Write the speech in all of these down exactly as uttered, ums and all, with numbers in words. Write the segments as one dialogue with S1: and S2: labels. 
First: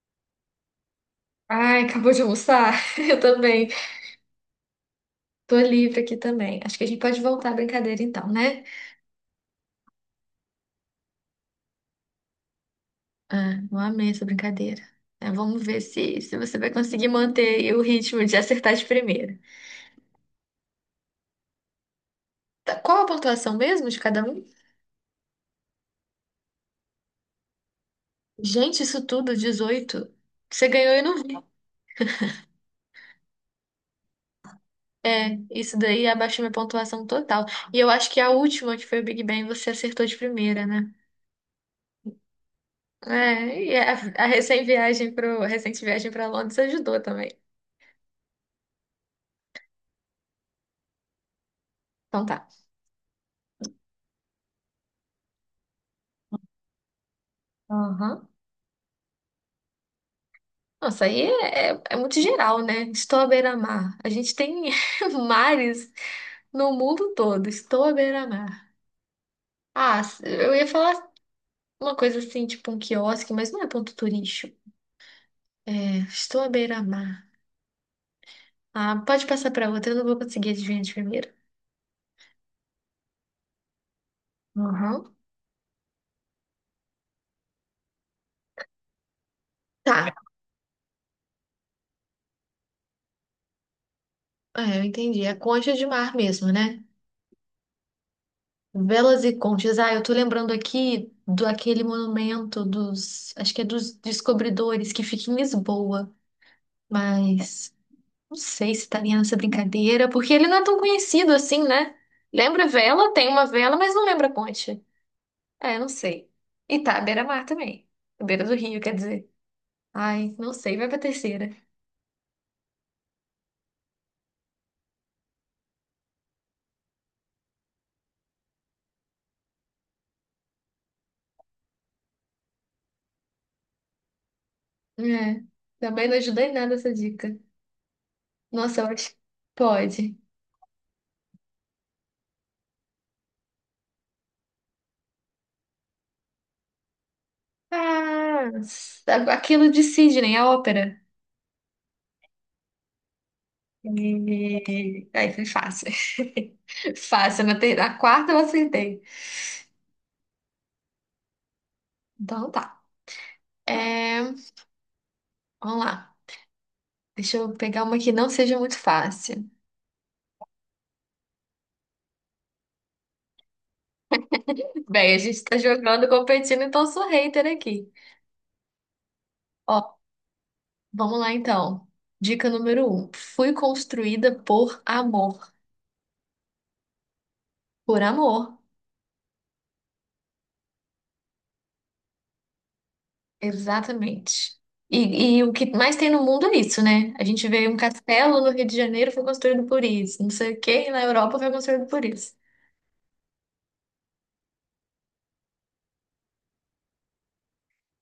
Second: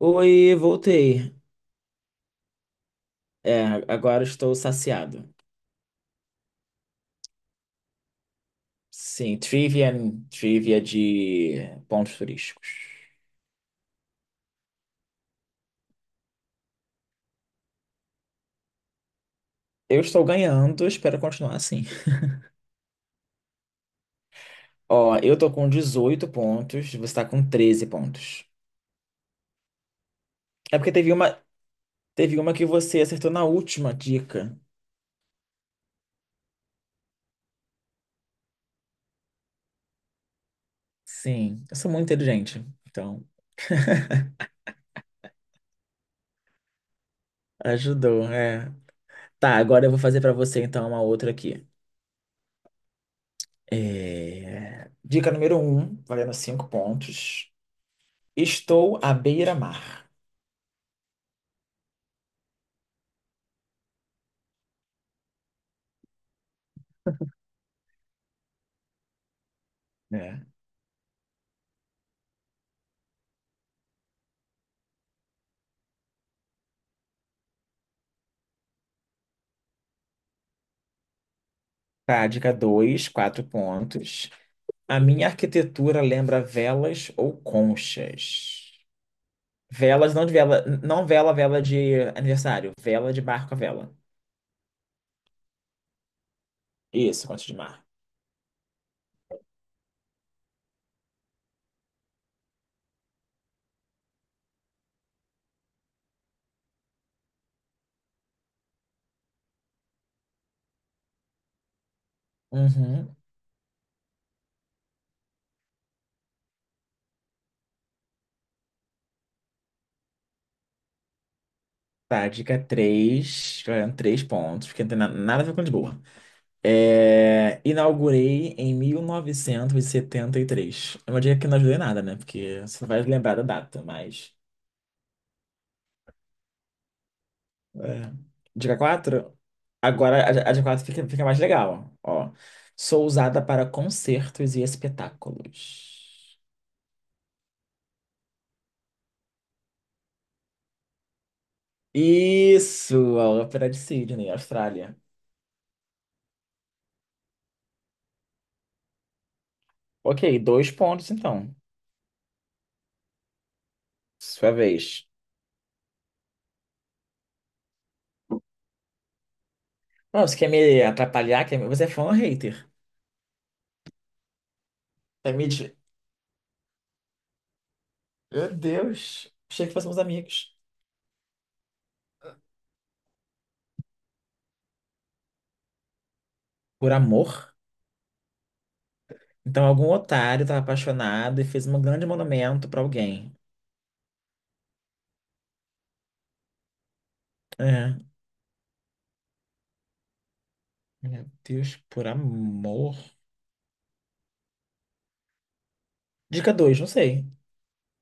S1: Oi, voltei.
S2: Ai, acabou de almoçar? Eu
S1: É,
S2: também.
S1: agora estou saciado.
S2: Tô livre aqui também. Acho que a gente pode voltar à brincadeira então, né?
S1: Sim, trivia, trivia de pontos turísticos.
S2: Ah, eu amei essa brincadeira. É, vamos ver se, se você vai conseguir manter o ritmo de acertar de primeira.
S1: Eu estou ganhando, espero continuar assim.
S2: Tá, qual a pontuação mesmo de cada um?
S1: Ó, eu tô com dezoito pontos, você tá com treze pontos.
S2: Gente, isso tudo, dezoito. Você
S1: É
S2: ganhou
S1: porque
S2: e eu
S1: teve
S2: não
S1: uma,
S2: vi.
S1: teve uma que você acertou na última dica.
S2: É, isso daí abaixou minha pontuação total. E eu acho que a última, que foi o Big Bang, você acertou de primeira, né?
S1: Sim, eu sou muito inteligente, então
S2: É, e a, a recém viagem pro, a recente viagem para Londres ajudou também.
S1: ajudou, é. Tá, agora eu vou fazer pra você então uma outra aqui.
S2: Então tá.
S1: É, dica número um, valendo cinco pontos.
S2: Aham.
S1: Estou à beira-mar.
S2: Nossa, aí é, é, é muito geral, né? Estou à beira-mar. A gente tem mares no mundo todo. Estou à beira-mar. Ah,
S1: É.
S2: eu ia falar uma coisa assim, tipo um quiosque, mas não é ponto turístico. É, estou à beira-mar. Ah, pode passar para outra, eu não vou conseguir adivinhar de primeira.
S1: Tá, dois, quatro pontos. A
S2: Uhum.
S1: minha arquitetura lembra velas ou conchas?
S2: Tá,
S1: Velas, não de vela, não vela, vela de aniversário, vela de barco a vela.
S2: é, eu entendi. É concha de mar mesmo, né?
S1: Isso, concha de mar.
S2: Velas e conchas. Ah, eu tô lembrando aqui do aquele monumento dos, acho que é dos descobridores que fica em Lisboa, mas. Não sei se estaria nessa brincadeira, porque ele não é tão conhecido assim, né? Lembra vela,
S1: Uhum.
S2: tem uma vela, mas não lembra ponte. É, não sei. E tá, à beira-mar também. À beira do rio, quer dizer. Ai, não sei, vai pra terceira.
S1: Tá, dica três, ganhando três pontos, porque não tem na- nada a ver com Lisboa. É, inaugurei em mil novecentos e setenta e três. É uma dica que não ajudei nada, né? Porque você não vai lembrar da data, mas.
S2: É, também não ajudei em nada essa dica.
S1: É. Dica
S2: Nossa, eu acho que
S1: quatro?
S2: pode.
S1: Agora a, a dica quatro fica, fica mais legal. Ó. Sou usada para concertos e espetáculos.
S2: Ah, aquilo de Sidney, a ópera.
S1: Isso! A Ópera de Sydney, Austrália.
S2: E... aí foi fácil. Fácil, na, ter... na quarta eu acertei.
S1: Ok, dois pontos então.
S2: Então tá. É,
S1: Sua vez.
S2: vamos lá. Deixa eu pegar uma que não seja muito fácil.
S1: Não, você quer me atrapalhar? Quer me... Você é fã ou hater?
S2: Bem, a
S1: Quer
S2: gente
S1: me...
S2: tá
S1: des-
S2: jogando, competindo, então sou hater aqui.
S1: Meu Deus! Achei que
S2: Ó,
S1: fôssemos amigos.
S2: vamos lá então. Dica número um. Fui construída por amor.
S1: Por amor?
S2: Por amor,
S1: Então algum otário estava apaixonado e fez um grande monumento para alguém.
S2: exatamente. E, e o que mais tem no mundo é isso, né? A gente vê um
S1: É.
S2: castelo no Rio de Janeiro foi construído por isso. Não sei o quê, na
S1: Meu
S2: Europa foi
S1: Deus,
S2: construído por
S1: por
S2: isso.
S1: amor. Dica dois, não sei.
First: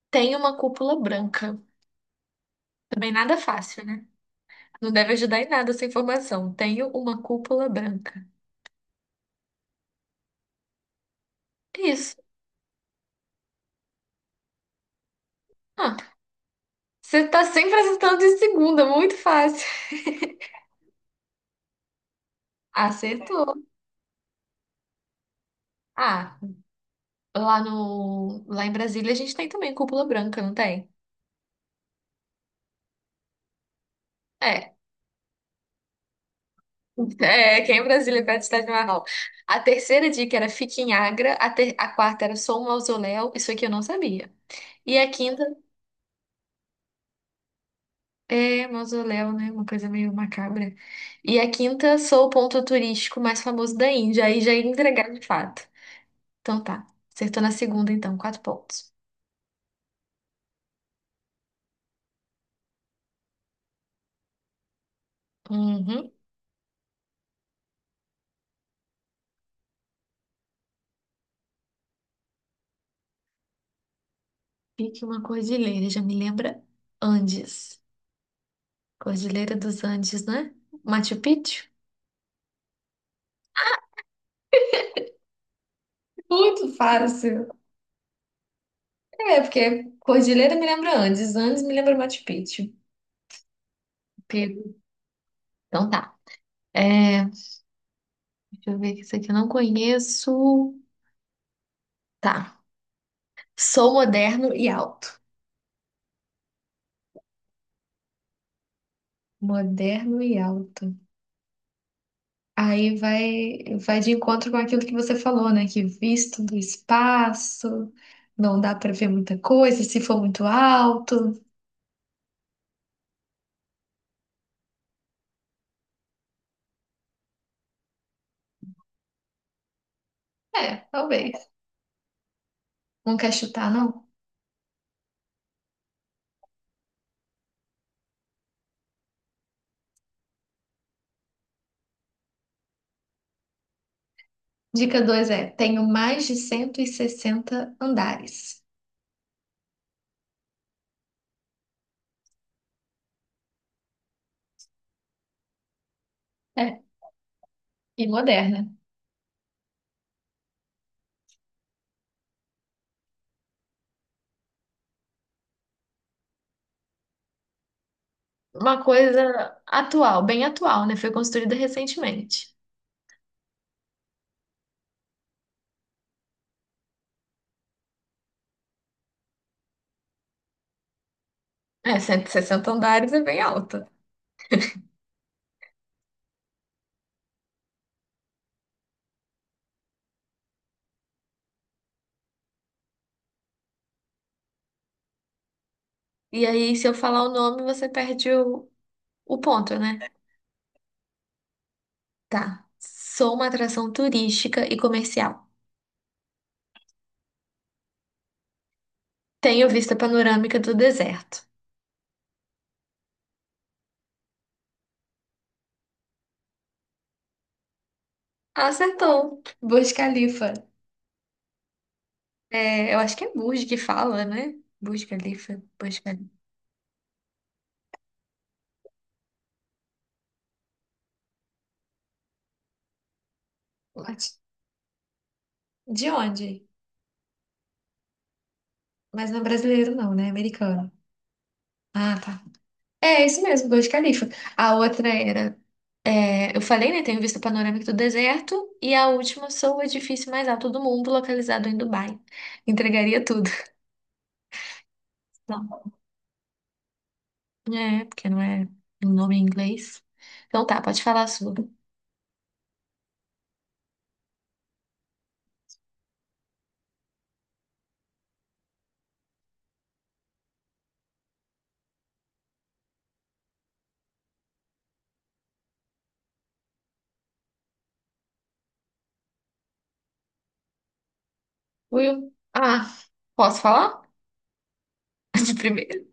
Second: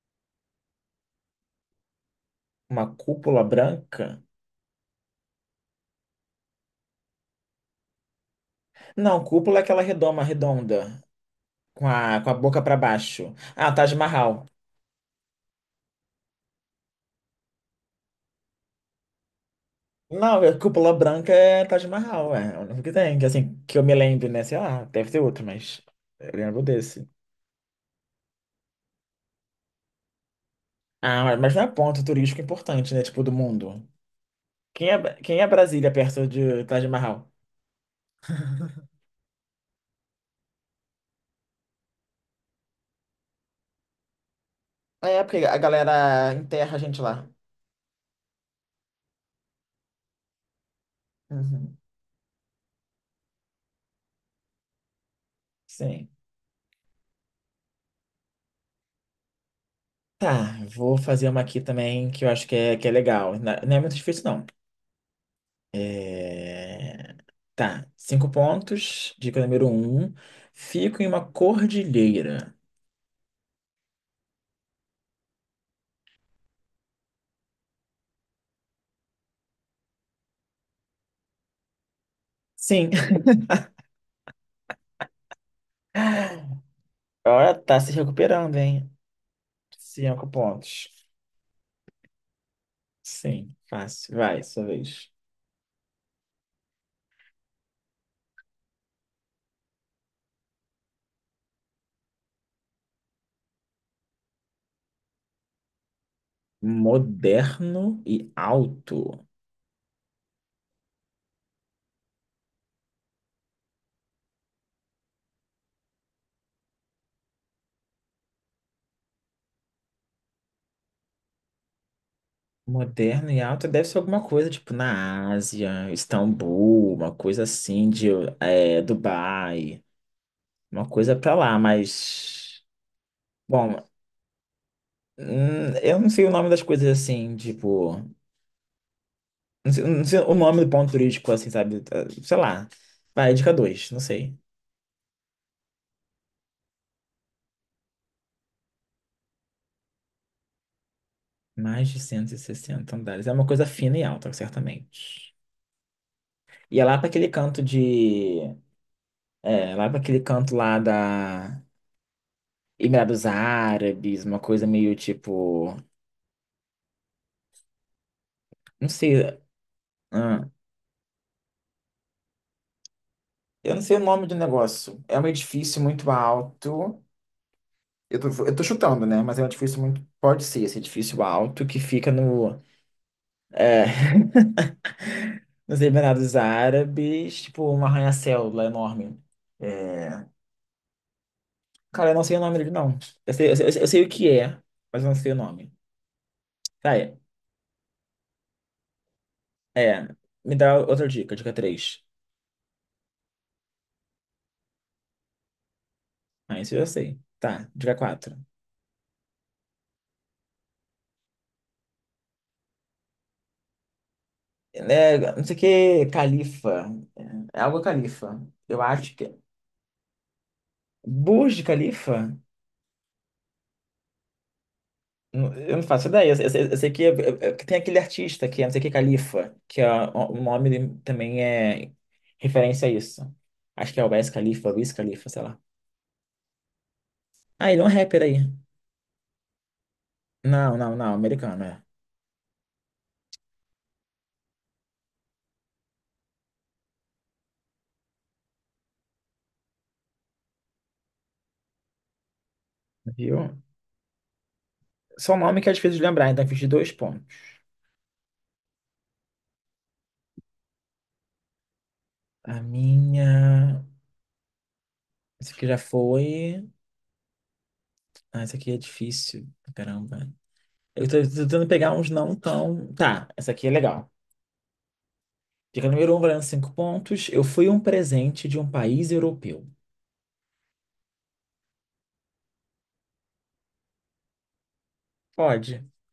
S2: Tenho uma cúpula branca.
S1: Uma
S2: Também nada
S1: cúpula
S2: fácil, né?
S1: branca?
S2: Não deve ajudar em nada essa informação. Tenho uma cúpula branca.
S1: Não, cúpula é aquela redoma, redonda, com
S2: Isso.
S1: a, com a boca para baixo. Ah, Taj Mahal.
S2: Ah, você tá sempre acertando de segunda, muito fácil.
S1: Não, é cúpula branca é Taj Mahal, é. é O único que tem, que assim,
S2: Acertou.
S1: que eu me lembre, né? Sei lá, deve ter outro, mas eu
S2: Ah,
S1: lembro desse.
S2: lá no, lá em Brasília a gente tem também cúpula branca, não tem?
S1: Ah, mas não é ponto turístico importante, né? Tipo, do mundo.
S2: É.
S1: Quem é, quem é Brasília perto de Taj Mahal?
S2: É, quem em Brasília é perto do Estádio Marrom. A terceira dica era fique em Agra, a, ter- a quarta era sou um mausoléu, isso aqui eu não sabia. E a
S1: É,
S2: quinta
S1: porque a galera enterra a gente lá.
S2: é mausoléu, né? Uma coisa meio macabra. E a
S1: Uhum,
S2: quinta sou o ponto turístico mais famoso da Índia, aí já ia entregar de fato.
S1: sim.
S2: Então tá, acertou na segunda então, quatro pontos.
S1: Tá, vou fazer uma aqui também que eu acho que é, que é legal. Na- Não é muito difícil, não.
S2: Uhum.
S1: É, tá, cinco pontos. Dica número um. Fico em uma cordilheira.
S2: Fique uma cordilheira, já me lembra Andes. Cordilheira dos Andes, né? Machu Picchu?
S1: Sim.
S2: Muito fácil.
S1: Agora tá se recuperando, hein?
S2: É, porque
S1: Cinco
S2: Cordilheira me
S1: pontos.
S2: lembra Andes, Andes me lembra Machu Picchu.
S1: Sim, fácil. Vai, sua
S2: Pego.
S1: vez.
S2: Então tá. É, deixa eu ver que isso aqui eu não conheço. Tá. Sou moderno e alto.
S1: Moderno e alto.
S2: Moderno e alto. Aí vai, vai de encontro com aquilo que você falou, né? Que visto do espaço, não dá pra ver muita coisa se for muito alto.
S1: Moderno e alto deve ser alguma coisa, tipo, na Ásia, Istambul, uma coisa assim de é, Dubai.
S2: É,
S1: Uma coisa pra
S2: talvez.
S1: lá, mas.
S2: Não quer chutar,
S1: Bom,
S2: não?
S1: hum, eu não sei o nome das coisas assim, tipo. Não sei, não sei o nome do ponto turístico, assim, sabe? Eh, Sei lá. Vai, dica dois, não sei.
S2: Dica dois é: tenho mais de cento e sessenta andares.
S1: Mais de cento e sessenta andares. É uma coisa fina e alta, certamente. E
S2: É,
S1: é lá para aquele canto
S2: e
S1: de.
S2: moderna.
S1: É, lá para aquele canto lá da. Emirados Árabes, uma coisa meio tipo.
S2: Uma
S1: Não sei.
S2: coisa atual, bem
S1: ah,
S2: atual, né? Foi construída recentemente.
S1: eu não sei o nome do negócio. É um edifício muito alto. Eu tô, eu tô chutando, né? Mas é um edifício muito. Pode ser esse edifício alto que
S2: É,
S1: fica
S2: cento e
S1: no.
S2: sessenta andares é bem
S1: É,
S2: alta.
S1: nos Emirados Árabes, tipo, um arranha-céu lá enorme. É, cara, eu não sei o nome dele, não. Eu sei, eu sei, eu sei o que é, mas eu não sei o nome.
S2: E aí, se eu
S1: Tá, é.
S2: falar o nome, você perde o, o ponto, né?
S1: É. Me dá outra dica, dica três.
S2: Tá. Sou uma atração turística e comercial.
S1: Ah, isso eu sei. Tá, dica quatro.
S2: Tenho vista panorâmica do deserto.
S1: É, não sei o que, Califa. É é algo Califa. Eu acho que é
S2: Acertou. Burj Khalifa.
S1: Burj Khalifa?
S2: É, eu acho que é Burj que fala, né? Burj
S1: Não,
S2: Khalifa,
S1: eu não
S2: Burj
S1: faço ideia. Eu, eu, eu sei que, eu- eu- que tem aquele artista que é não sei o que, Califa, que é, o o nome dele também é referência a isso. Acho que é o Wiz
S2: Khalifa.
S1: Khalifa, Wiz Khalifa, sei lá.
S2: De onde?
S1: Ah, ele é um rapper aí.
S2: Mas não é brasileiro, não, né? É
S1: Não,
S2: americano.
S1: não, não, americano, é.
S2: Ah, tá. É, é isso mesmo, Burj Khalifa. A outra era. É, eu falei, né? Tenho vista panorâmica do deserto. E a última sou o edifício mais alto do mundo, localizado em Dubai. Entregaria
S1: Viu?
S2: tudo.
S1: Só o nome que é
S2: Não.
S1: difícil de lembrar, então eu fiz de dois pontos.
S2: É, porque não é um nome em inglês. Então tá, pode falar a sua.
S1: A minha. Esse aqui já foi. Ah, esse aqui é difícil. Caramba. Eu tô, tô tentando pegar uns não tão. Tá, essa aqui é legal. Dica número um, valendo cinco pontos. Eu fui um presente de um país europeu.
S2: Will? Ah, posso falar? De
S1: Pode.
S2: primeiro.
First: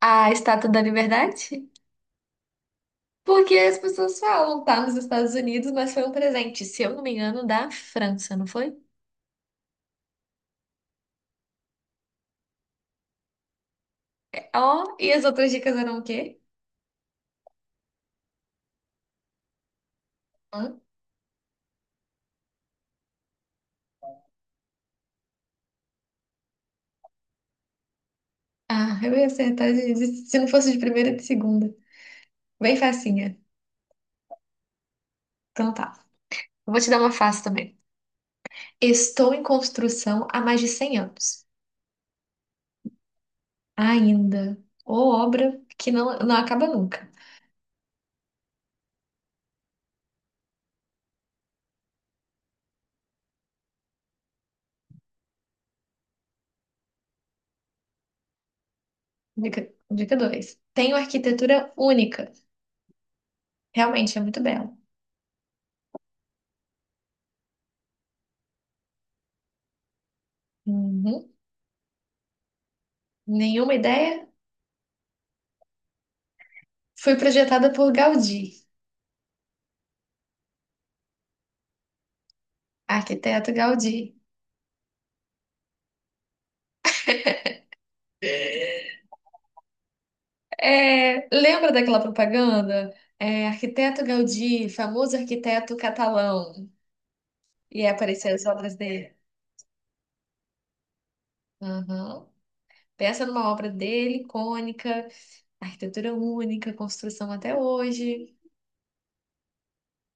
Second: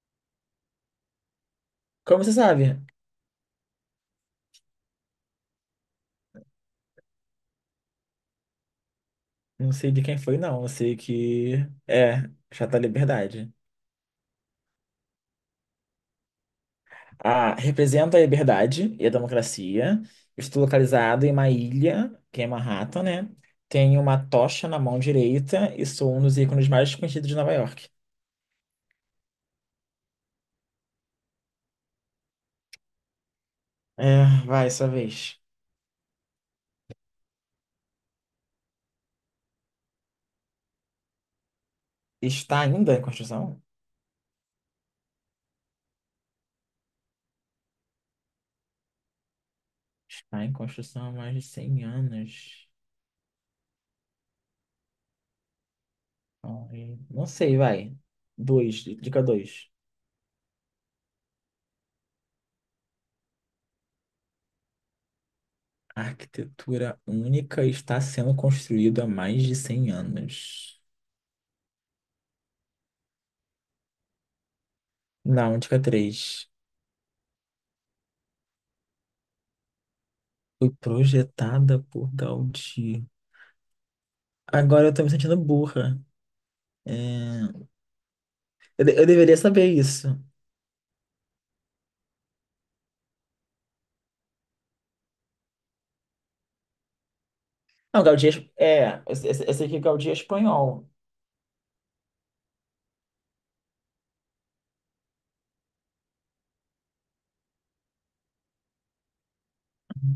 S2: A Estátua da Liberdade?
S1: Como você sabe?
S2: Porque as pessoas falam, tá nos Estados Unidos, mas foi um presente, se eu não me engano, da França, não foi?
S1: Não sei de quem foi, não. Eu sei que é Chata Liberdade.
S2: Ó, e as outras dicas eram o quê?
S1: Ah, representa a liberdade e a democracia. Estou
S2: Hum?
S1: localizado em uma ilha, que é Manhattan, né? Tenho uma tocha na mão direita e sou um dos ícones mais conhecidos de Nova York.
S2: Ah, eu ia acertar de, de- se não fosse de primeira, de segunda. Bem facinha.
S1: É, vai, sua vez.
S2: Então tá. Eu vou te dar uma fácil também. Estou em construção há mais de cem anos.
S1: Está ainda em construção?
S2: Ainda. Ou obra que não, não acaba nunca.
S1: Está em construção há mais de cem anos. Ai, não sei, vai. Dois, dica
S2: Dica,
S1: dois.
S2: dica dois. Tenho arquitetura única. Realmente, é muito bela.
S1: A arquitetura única está sendo construída há mais de cem anos.
S2: Uhum. Nenhuma ideia?
S1: Não, dica três.
S2: Fui projetada por Gaudí.
S1: Foi projetada por Gaudí.
S2: Arquiteto Gaudí.
S1: Agora eu tô me sentindo burra. É, Eu, de- eu deveria saber isso.
S2: É, lembra daquela propaganda? É, arquiteto Gaudí, famoso arquiteto catalão. E aí
S1: Não, Gaudí é...
S2: apareciam as
S1: es-
S2: obras
S1: é,
S2: dele.
S1: Eu, se- eu sei que Gaudí é espanhol.
S2: Aham. Pensa numa obra dele, icônica, arquitetura única, construção até hoje.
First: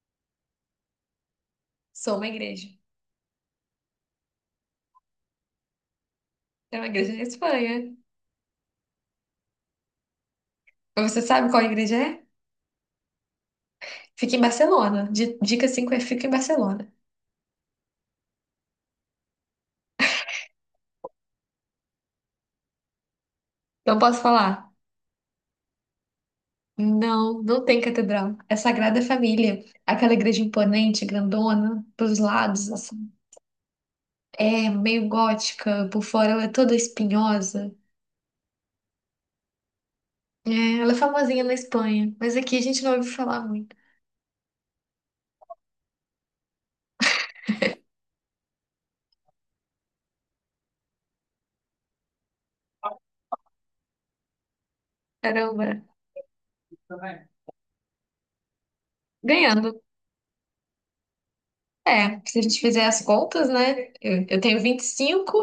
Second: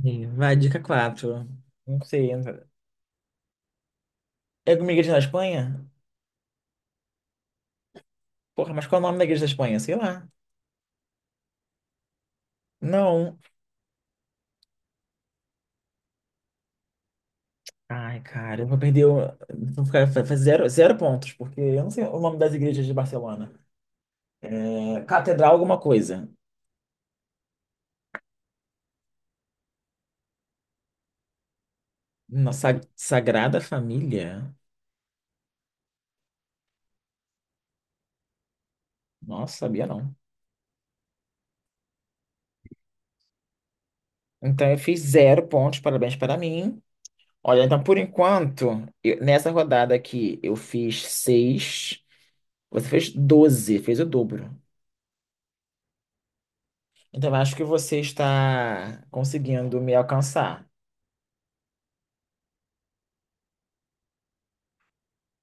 S1: E vai, dica quatro. Não
S2: Sou uma
S1: sei ainda.
S2: igreja.
S1: É alguma igreja na Espanha?
S2: É uma igreja na Espanha.
S1: Porra, mas qual é o nome da igreja da Espanha? Sei lá.
S2: Mas você sabe qual igreja é?
S1: Não.
S2: Fica em Barcelona. Di- Dica cinco é fica em Barcelona.
S1: Ai, cara, eu vou perder. o- Vou ficar, vai fazer zero, zero pontos, porque eu não sei o nome das igrejas de Barcelona.
S2: Não posso falar.
S1: É, catedral é alguma coisa.
S2: Não, não tem catedral. É Sagrada Família. Aquela igreja imponente, grandona, pros lados,
S1: Nossa,
S2: assim.
S1: Sagrada Família?
S2: É meio gótica, por fora ela é toda espinhosa.
S1: Nossa, sabia não.
S2: É, ela é famosinha na Espanha, mas aqui a gente não ouviu falar muito.
S1: Então eu fiz zero pontos, parabéns para mim. Olha, então por enquanto, eu- nessa rodada aqui eu fiz seis, você fez doze, fez o dobro.
S2: Caramba,
S1: Então eu acho que você está conseguindo
S2: ganhando.
S1: me alcançar.
S2: É, se a gente fizer as contas, né? Eu, eu tenho vinte e cinco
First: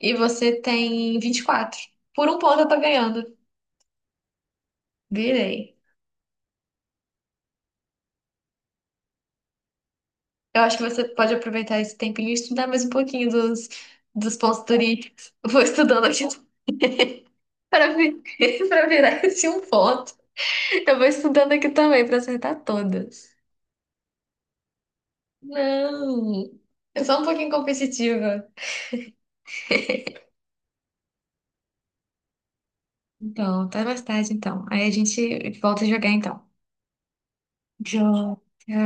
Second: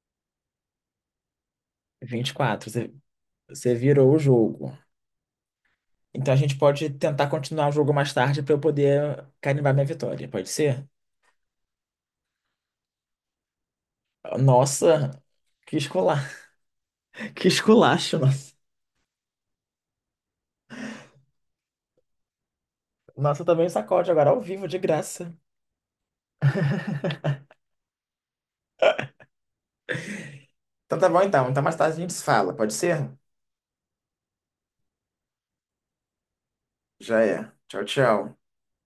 S2: e você tem vinte e quatro. Por um ponto eu
S1: vinte e quatro,
S2: tô
S1: você,
S2: ganhando.
S1: você virou o jogo.
S2: Virei.
S1: Então a gente pode tentar continuar o jogo mais tarde para eu poder carimbar minha vitória, pode
S2: Eu acho que
S1: ser?
S2: você pode aproveitar esse tempinho e estudar mais um pouquinho dos, dos pontos
S1: Nossa,
S2: turísticos. Eu vou
S1: que
S2: estudando
S1: escola,
S2: aqui
S1: que
S2: para
S1: esculacho,
S2: vi-
S1: nossa.
S2: para virar esse um ponto. Eu vou estudando aqui também para acertar todas.
S1: Nossa, eu também um sacode agora ao vivo, de graça.
S2: Não, eu sou um pouquinho competitiva.
S1: Então tá bom então. Então mais tarde a gente se fala, pode ser?
S2: Então, até mais tarde, então. Aí a gente volta a jogar, então.
S1: Já é. Tchau, tchau.
S2: Joga.